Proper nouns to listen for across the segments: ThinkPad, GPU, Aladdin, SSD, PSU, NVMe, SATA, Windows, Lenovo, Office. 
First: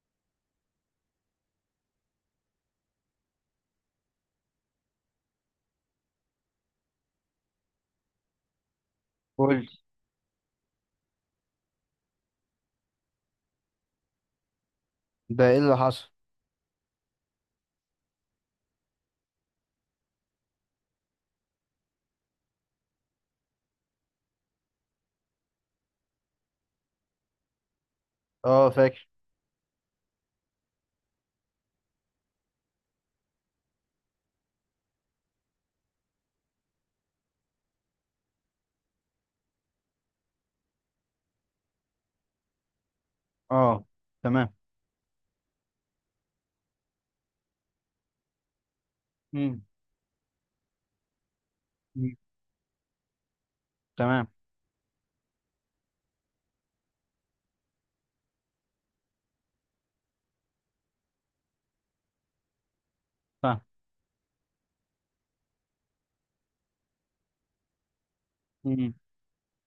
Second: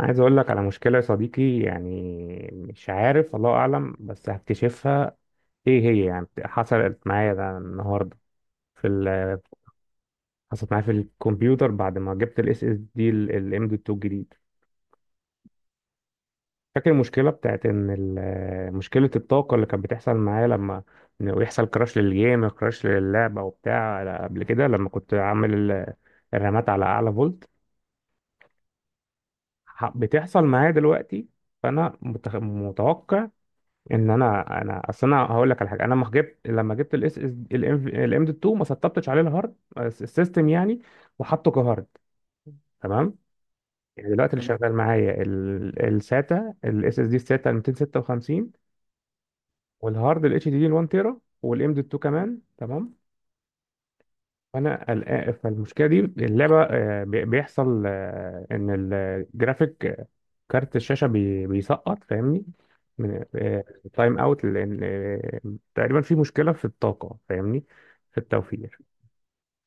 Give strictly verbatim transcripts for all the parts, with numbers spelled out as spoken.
عايز اقول لك على مشكلة يا صديقي يعني، مش عارف، الله اعلم بس هكتشفها. ايه هي؟ يعني حصلت معايا ده النهاردة في ال... قول. حصلت معايا في الكمبيوتر بعد ما جبت الاس اس دي الام دي اتنين الجديد. ده ايه اللي حصل؟ فاكر المشكلة بتاعت ان ال... مشكلة الطاقة اللي كانت بتحصل معايا لما إنه يحصل كراش للجيم كراش للعبة وبتاع، قبل كده لما كنت عامل ال- الرامات على اعلى فولت. اه، فاكر. ح- بتحصل معايا دلوقتي. فانا متخ... متوقع ان انا انا اصل انا هقول لك على حاجه، انا لما جبت لما جبت الاس اس الام دي اتنين ما سطبتش عليه الهارد الس- السيستم يعني، وحطه كهارد. تمام. اه يعني دلوقتي اللي تمام. تمام شغال معايا ال- الساتا، الاس اس دي الساتا ميتين وستة وخمسين، مم. والهارد الاتش دي دي واحد تيرا، والام دي اتنين مم. كمان. تمام. تمام. فانا قلقان فالمشكله دي، اللعبه آه، بي- بيحصل، آه، ان الجرافيك كارت الشاشة بي... بيسقط، فاهمني، من فاهم. تايم اوت، لان آه، تقريبا في مشكلة في الطاقة، فاهمني، في التوفير. مم.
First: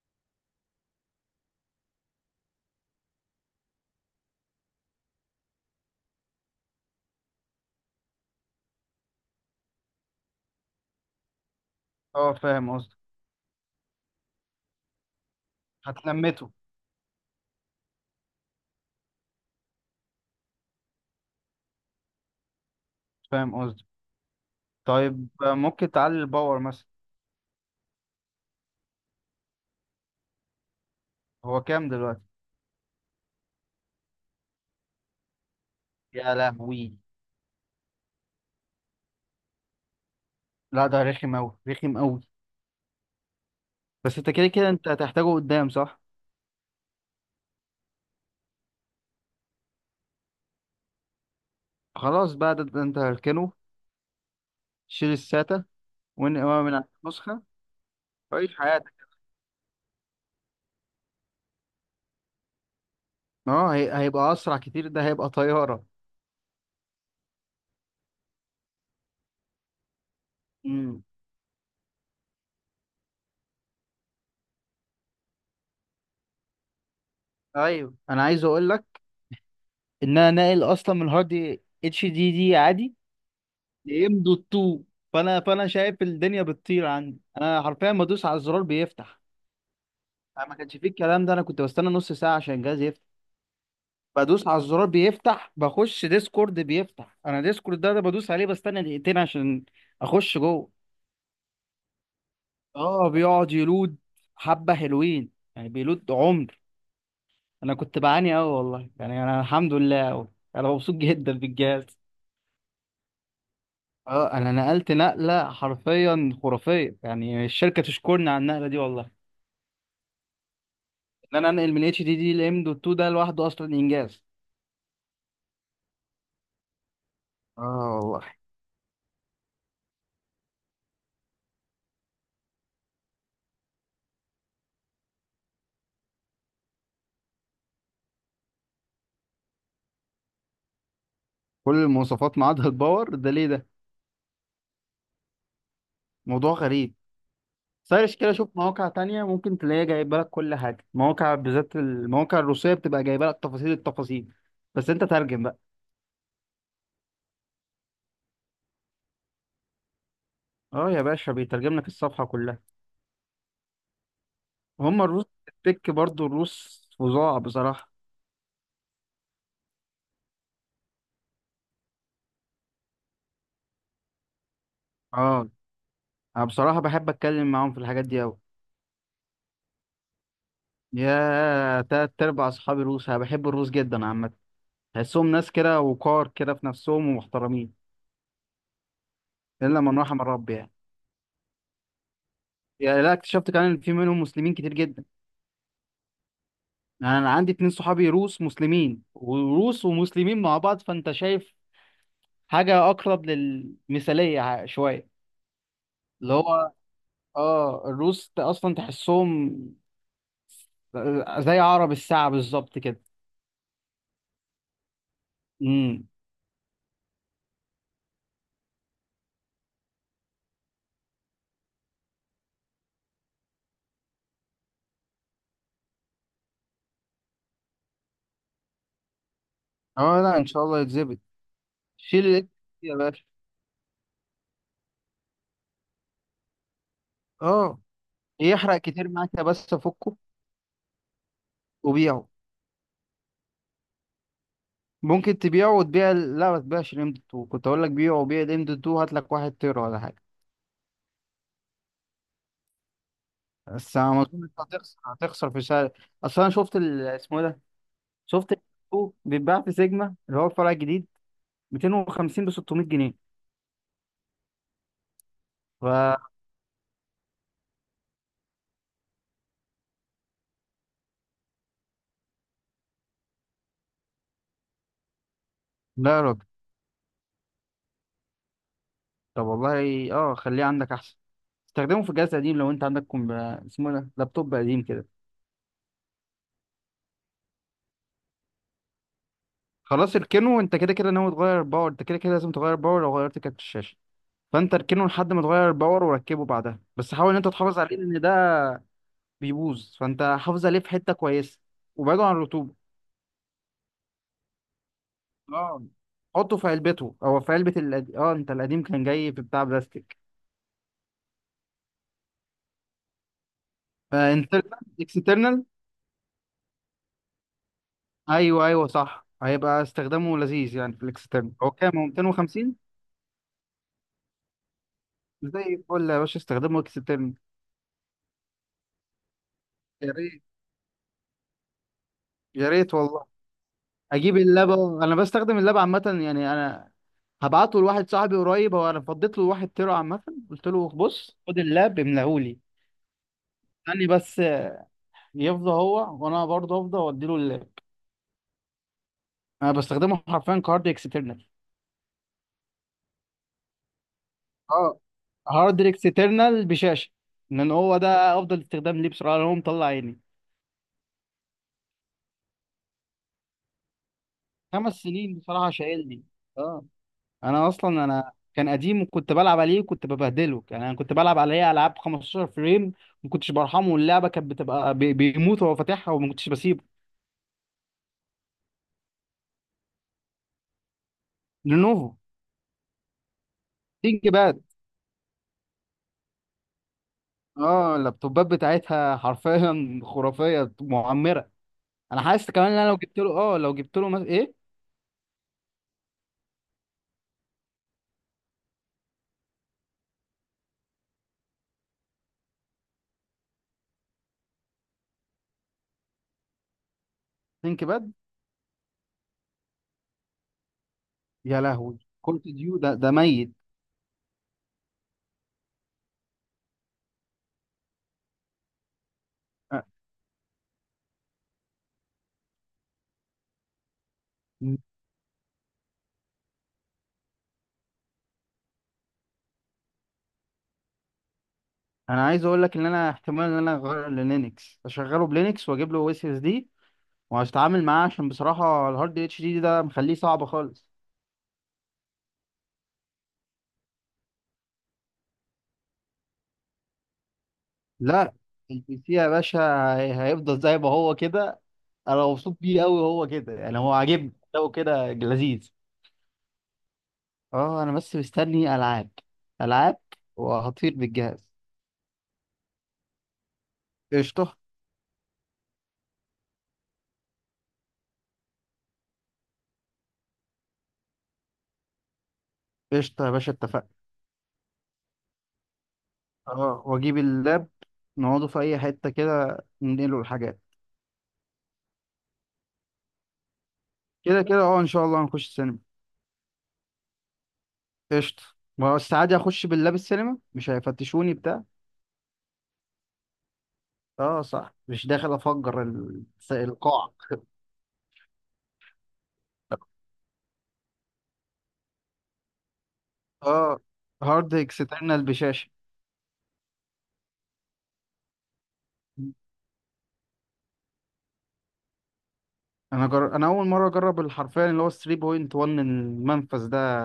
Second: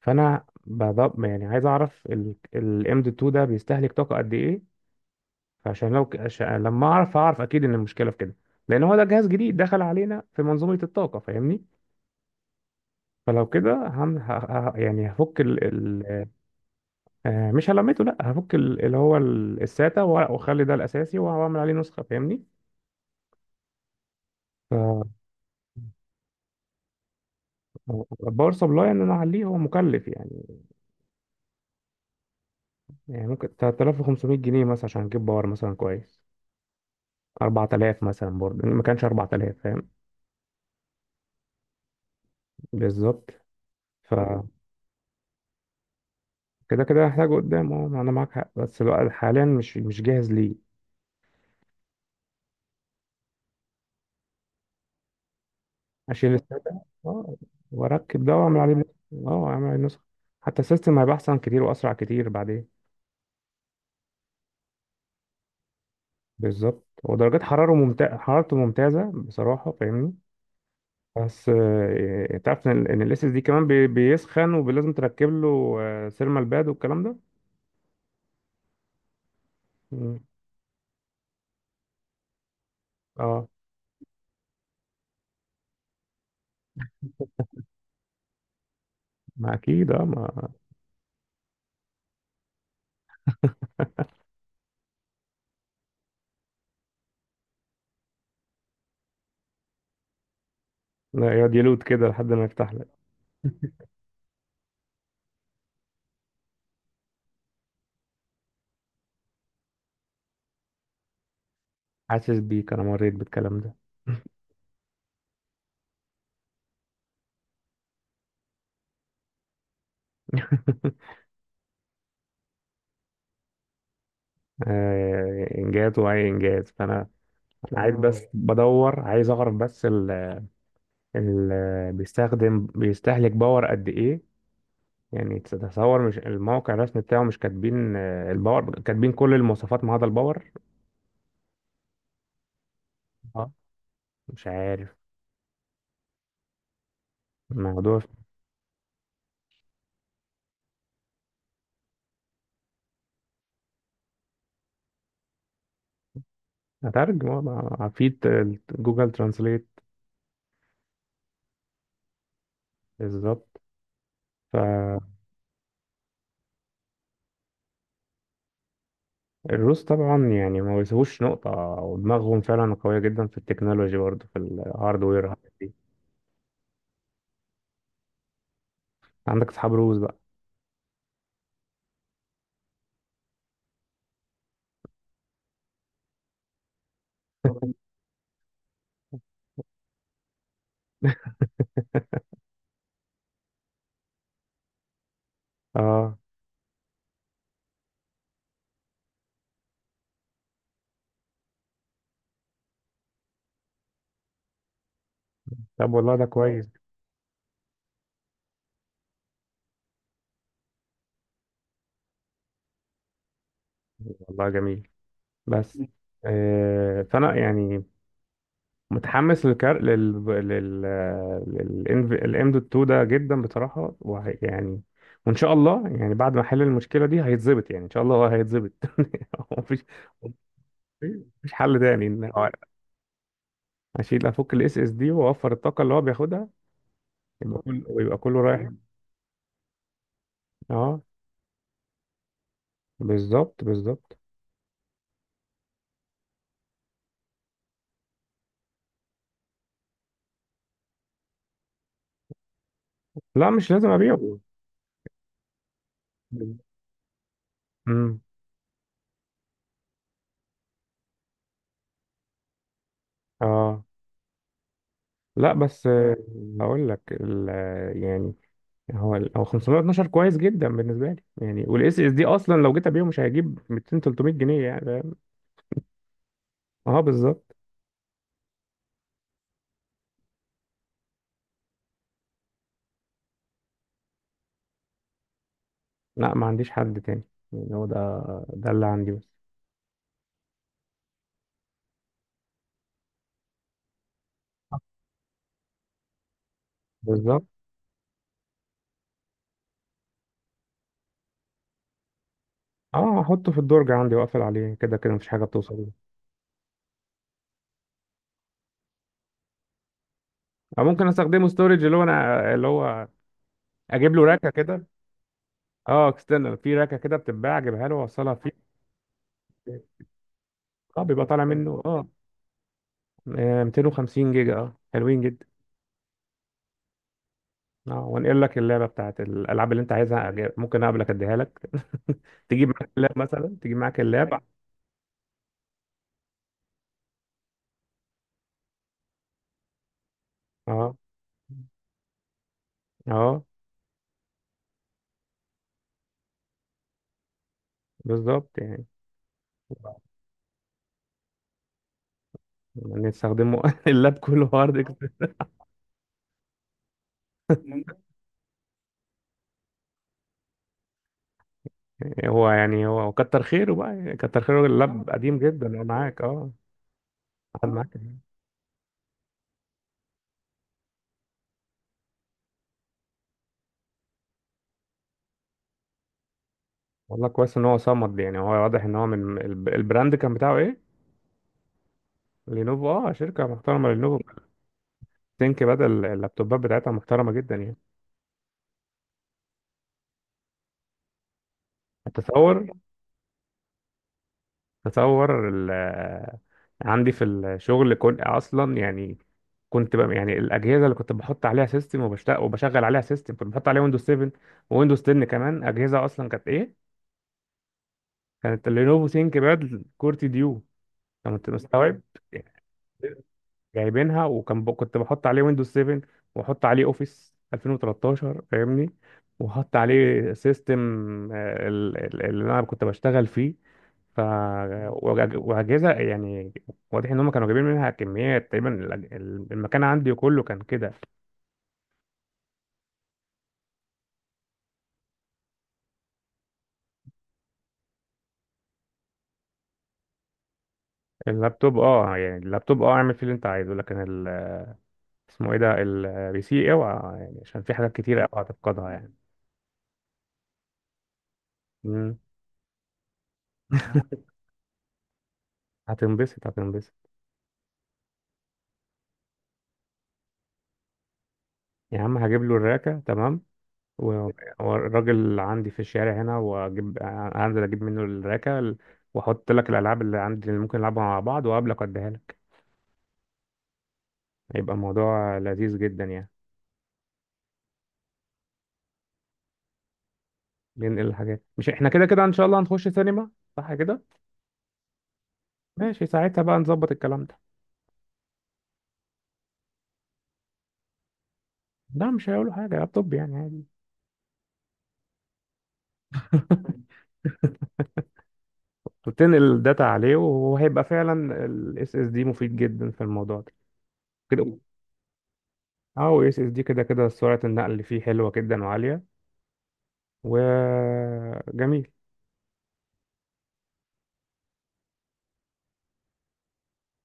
فانا بضب يعني عايز اعرف الام دي اتنين ده بيستهلك طاقة قد ايه، فعشان لو ك- عشان لما اعرف اعرف اكيد ان المشكلة في كده. لان هو ده جهاز جديد دخل علينا في منظومة الطاقة، فاهمني. اه فاهم قصدي. فلو كده هم ه... ه... يعني هفك ال... ال... هتلمته. آه، مش هلمته، لا هفك ال... اللي هو ال- الساتا، وأ- واخلي ده الاساسي واعمل عليه نسخة، فاهمني. فاهم قصدي. طيب، آه، ممكن تعلي الباور مثلا. هو باور سبلاي ان انا اعليه هو مكلف يعني، هو كام دلوقتي؟ يعني ممكن ثلاثة آلاف وخمسمائة جنيه مثلا عشان اجيب باور مثلا كويس. يا لهوي. اربعة الاف مثلا، برضه ما كانش اربعة الاف، فاهم. لا، ده رخم اوي رخم اوي. بالظبط. بس انت فكده كده كده انت هتحتاجه قدام، صح؟ كده هحتاجه قدام، اه انا معاك حق بس الوقت حاليا مش مش جاهز ليه. خلاص بقى، ده, ده انت هركنه. شيل الساتا اشيل وانقع من الساده، على اه، النسخة. واركب ده عيش واعمل عليه نسخ. حياتك. اه، اعمل عليه نسخ، حتى السيستم هيبقى احسن كتير واسرع كتير بعدين. اه، هي... هيبقى اسرع كتير، ده هيبقى طيارة. بالظبط، ودرجات حراره ممتازه، حرارته ممتازه بصراحه، فاهمني. مم. بس آه، آه، تعرف ان ال- إن ال اس دي كمان بي- بيسخن، ولازم تركب له آه، سيرمال باد والكلام ده. ايوه، انا عايز اقول لك ان مم. انا ناقل اصلا من هارد اتش دي دي عادي اه، لام دوت اتنين. فانا فانا شايف الدنيا بتطير عندي، انا حرفيا بدوس على الزرار بيفتح. ما اكيد، اه، انا ما. ما كانش فيه الكلام ده، انا كنت بستنى نص ساعه عشان الجهاز يفتح. بدوس على الزرار بيفتح، بخش ديسكورد بيفتح، انا ديسكورد ده, ده بدوس عليه بستنى دقيقتين عشان اخش جوه. لا، يقعد يلوت كده لحد ما يفتح لك. اه بيقعد يلود حبه حلوين، يعني بيلود عمر. انا كنت بعاني قوي، والله يعني انا الحمد لله قوي. انا مبسوط جدا بالجهاز. حاسس بيك، انا مريت بالكلام ده. اه انا نقلت نقله حرفيا خرافيه، يعني الشركه تشكرني على النقله دي والله. ان انا انقل من اتش دي دي لام دوت اتنين ده لوحده اصلا انجاز. آه، انجاز، واي انجاز. فانا انا اه عايز، اه بس والله. بدور، عايز اعرف بس ال ال بيستخدم بيستهلك باور قد ايه. يعني تتصور مش الموقع الرسمي بتاعه مش كاتبين آه، الباور؟ كاتبين كل المواصفات ما عدا الباور. كل المواصفات ما عدا الباور، ده ليه اه، ده؟ مش عارف موضوع غريب. الموضوع. سيرش كده، شوف مواقع تانية، ممكن تلاقيها جايبه لك كل حاجه. مواقع بالذات المواقع الروسيه بتبقى جايبه لك تفاصيل التفاصيل، بس انت ترجم بقى. هتعرف ما- في ت- جوجل ترانسليت. اه يا باشا بيترجم لك الصفحه كلها. بالظبط. هم فالروس الروس التك برضو، الروس فظاع بصراحه. طبعا يعني ما بيسيبوش نقطة، ودماغهم فعلا قوية جدا في التكنولوجي برضه، في الهاردوير اه والحاجات دي. انا بصراحه بحب اتكلم معاهم في الحاجات دي أوي. عندك أصحاب روس بقى؟ يا تلات أرباع أصحابي روس، أنا بحب الروس جدا عامة. تحسهم ناس كده، وقار كده في نفسهم ومحترمين، إلا من رحم الرب يعني. يعني لا، اكتشفت كمان إن في منهم مسلمين كتير جدا. اه، يعني أنا عندي اتنين صحابي روس مسلمين، وروس ومسلمين مع بعض فأنت شايف حاجة أقرب للمثالية ع- شوية. طب والله ده اللي هو، كويس. آه الروس ت- أصلا تحسهم زي عرب الساعة بالظبط كده. والله جميل. بس امم. آه، فأنا يعني متحمس للكار لل لل للام دوت اتنين ده جدا بصراحة، وهي يعني، وإن شاء الله يعني بعد ما أحل المشكلة دي هيتظبط، يعني إن شاء الله هو هيتظبط. مفيش اه لا، ان شاء الله يتظبط. مفيش حل تاني، ان شيل الاكس هو يا باشا. اشيل افك الاس اس دي واوفر الطاقه اللي هو بياخدها، يبقى اه كله ويبقى كله رايح. يحرق كتير معاك يا، بس فكه اه، وبيعه. بالظبط بالظبط. ممكن تبيعه وتبيع ال- لا، ما تبيعش الام دوت اتنين، كنت اقول لك بيعه وبيع الام دوت اتنين، هات لك واحد تيرا ولا حاجه. لا مش لازم بس انا ما ابيعه. اظنش، هتخسر هتخسر في سعر. اصل انا شفت ال- اسمه إيه ده، امم، شفت ال اتنين بيتباع في سيجما اللي هو الفرع الجديد ميتين وخمسين ب ستمية جنيه. اه، لا ف بس آه، هقول لك ال- آه، يعني هو ال- هو خمسمية واتناشر كويس جدا بالنسبه لي يعني. والاس اس دي اصلا لو جيت ابيعه مش هيجيب ميتين تلتمية جنيه يعني، فاهم؟ لا يا راجل. اه بالظبط. طب والله اه خليه عندك احسن. استخدمه في جهاز قديم لو انت عندك كم... اسمه إيه ده، لابتوب قديم كده. لا ما عنديش حد تاني، يعني هو ده ده اللي عندي بس. خلاص اركنه، انت كده كده ناوي تغير باور، انت كده كده لازم تغير باور لو غيرت كارت الشاشه. فانت اركنه لحد ما تغير الباور وركبه بعدها، بس حاول ان بالظبط. انت تحافظ عليه لان ده بيبوظ، فانت حافظ عليه في حته كويسه وبعده عن الرطوبه. اه هحطه في الدرج عندي واقفل عليه، كده كده مفيش حاجه اه بتوصل. حطه في علبته او في علبه القديم. اه انت القديم كان جاي في بتاع بلاستيك. او ممكن استخدمه ستورج، اللي هو انا اللي هو اجيب له راكه فانترنال كده. اكسترنال. اه، اكسترنال في راكه كده بتتباع، اجيبها له واوصلها فيه. ايوه ايوه صح، هيبقى استخدامه لذيذ يعني اه، في بيبقى طالع الاكسترنال. هو منه كام، هو اه. ميتين وخمسين؟ آه، ميتين وخمسين جيجا، اه، حلوين جدا. زي الفل يا باشا، استخدمه اكسترنال. اه، وانقل لك اللعبه بتاعت الالعاب اللي انت يا عايزها. ريت. أجي- ممكن اقابلك اديها لك. تجيب يا معاك ريت اللاب، والله. مثلا تجيب معاك اللاب اجيب اللبه، انا بستخدم اللبه عامه، يعني انا هبعته لواحد صاحبي قريب، هو انا فضيت له واحد تيرا عامه، قلت له اه، بص خد اللاب املاهولي. اه. استني بس يفضى هو وانا برضه افضى وادي له اللاب. بالظبط، يعني انا بستخدمه حرفيا كهارد اكسترنال. نستخدمه. اللاب كله هارد اه هارد اكسترنال بشاشه، لان هو اكسترنال. ده افضل استخدام ليه بصراحه، لأن هو مطلع عيني هو يعني هو كتر خيره بقى، يعني كتر خيره. خمس اللاب سنين قديم بصراحه جدا، هو معاك شايلني. اه. اه انا قعد معاك. اصلا انا كان قديم وكنت بلعب عليه وكنت ببهدله، يعني انا كنت بلعب عليه العاب خمسة عشر فريم، ما كنتش برحمه، واللعبه كانت بتبقى بي- بيموت وهو فاتحها وما كنتش بسيبه. والله كويس ان هو صمد، يعني هو واضح ان هو من الب- البراند. كان بتاعه ايه؟ لينوفو. لينوفو. اه، شركه محترمه لينوفو تيجي بقى. ثينك بدل. اللابتوبات بتاعتها محترمه جدا يعني. اه اللابتوبات بتاعتها حرفيا خرافيه معمره. انا حاسس تصور كمان ان انا لو جبت له، اه لو جبت له مثلا ايه، تصور ال- آه، عندي في الشغل، كنت اصلا يعني كنت بقى، يعني الاجهزه اللي كنت بحط عليها سيستم وبشتغل وبشغل عليها سيستم، كنت بحط عليها ويندوز سبعة، ويندوز عشرة كمان. اجهزه اصلا كانت ايه؟ ثينك باد. كانت اللينوفو ثينك باد كورتي ديو، انت يا لهوي، مستوعب؟ كول اوف ديو، ده ده ميت. جايبينها، وكان ب... كنت بحط عليه ويندوز سبعة واحط عليه اوفيس الفين وتلتاشر، فاهمني، وحط أ- عليه سيستم، آه، ال- ال- اللي انا كنت بشتغل فيه. ف وأج- واجهزه يعني، واضح ان هم كانوا جايبين منها كميات تقريبا. الأج- ال- المكان عندي كله كان كده. انا عايز اقول لك ان انا احتمال ان انا اغير للينكس، اشغله بلينكس واجيب له اس اس دي وهتعامل معاه، عشان بصراحه الهارد اتش دي ده مخليه صعب خالص. اللابتوب، اه يعني اللابتوب، اه اعمل فيه اللي انت عايزه، لكن ال... اسمه ايه ده، البي سي اوعى يعني، عشان في حاجات كتيره لا، اوعى تفقدها البي يعني. سي يا باشا هي- هيفضل زي ما هو كده. مم. انا مبسوط بيه قوي، هو كده يعني هو عاجبني، لو كده لذيذ. هتنبسط هتنبسط. اه انا بس مستني العاب، العاب، وهطير بالجهاز. يا عم، هجيب له الراكه تمام، و- قشطه. والراجل عندي في الشارع هنا، واجيب انزل اجيب منه الراكه، واحط لك الالعاب اللي عندي اللي ممكن نلعبها مع بعض، وقابلك واديها لك. قشطه يا باشا اتفقنا. هيبقى الموضوع لذيذ جدا يعني. اه واجيب اللاب، نقعده في اي حته كده، ننقله الحاجات. ننقل الحاجات، مش احنا كده كده ان شاء الله هنخش سينما؟ صح كده. كده كده اه ان شاء الله هنخش السينما. ماشي، ساعتها بقى نظبط الكلام ده. قشطه. ما هو عادي اخش باللاب السينما، مش هيفتشوني بتاع. لا، مش هيقولوا حاجه، لابتوب يعني عادي. اه صح، مش داخل افجر ال- القاعه. وتنقل الداتا عليه، وهيبقى فعلا الاس اس دي مفيد جدا في الموضوع ده اه هارد كده. اكسترنال بشاشه. اه، اس اس دي كده كده سرعه النقل اللي فيه حلوه جدا وعاليه، وجميل. انا جر... انا اول مره اجرب الحرفان اللي هو تلاته نقطه واحد المنفذ ده،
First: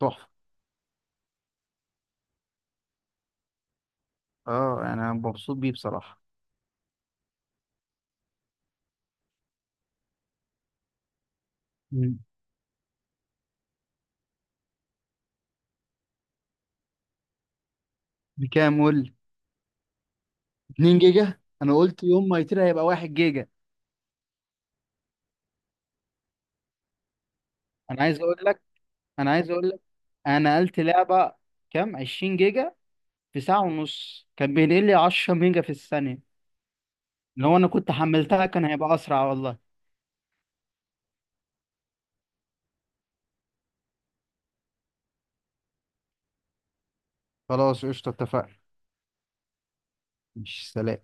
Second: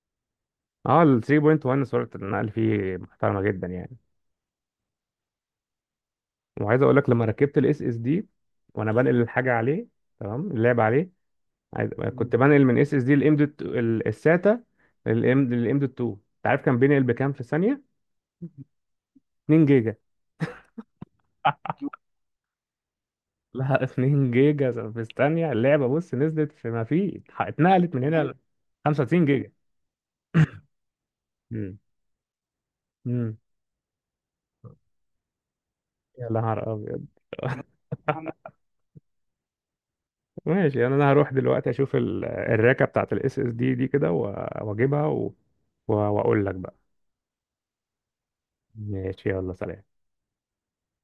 تحفه. اه، ال تلاتة فاصلة واحد سرعة النقل فيه محترمة جدا يعني. اه يعني انا مبسوط بيه بصراحه. وعايز اقول لك لما ركبت الاس اس دي وانا بنقل الحاجة عليه، تمام اللعب عليه. عايز... مم. مم. كنت بنقل من اس اس دي الام دوت الساتا للام للام دوت اتنين، انت عارف كان بينقل بكام في ثانية؟ بكام؟ قول. اتنين جيجا. اتنين جيجا. انا قلت يوم ما يطير هيبقى واحد جيجا. لا. اتنين جيجا في الثانية. اللعبة بص، نزلت في ما في اتنقلت انا من عايز هنا ل اقول كتير، لك، خمسة وتسعين انا عايز جيجا. اقول لك، انا نقلت لعبه امم كام، عشرين جيجا، امم في ساعه ونص كان بينقل لي عشره ميجا في الثانيه. يا نهار ابيض. لو انا كنت حملتها كان هيبقى اسرع والله. ماشي يعني، انا هروح دلوقتي اشوف ال- الراكه بتاعت الاس اس دي دي كده، و- واجيبها، و- و- واقول لك بقى. خلاص قشطه اتفقنا. ماشي، يلا سلام. مش سلام.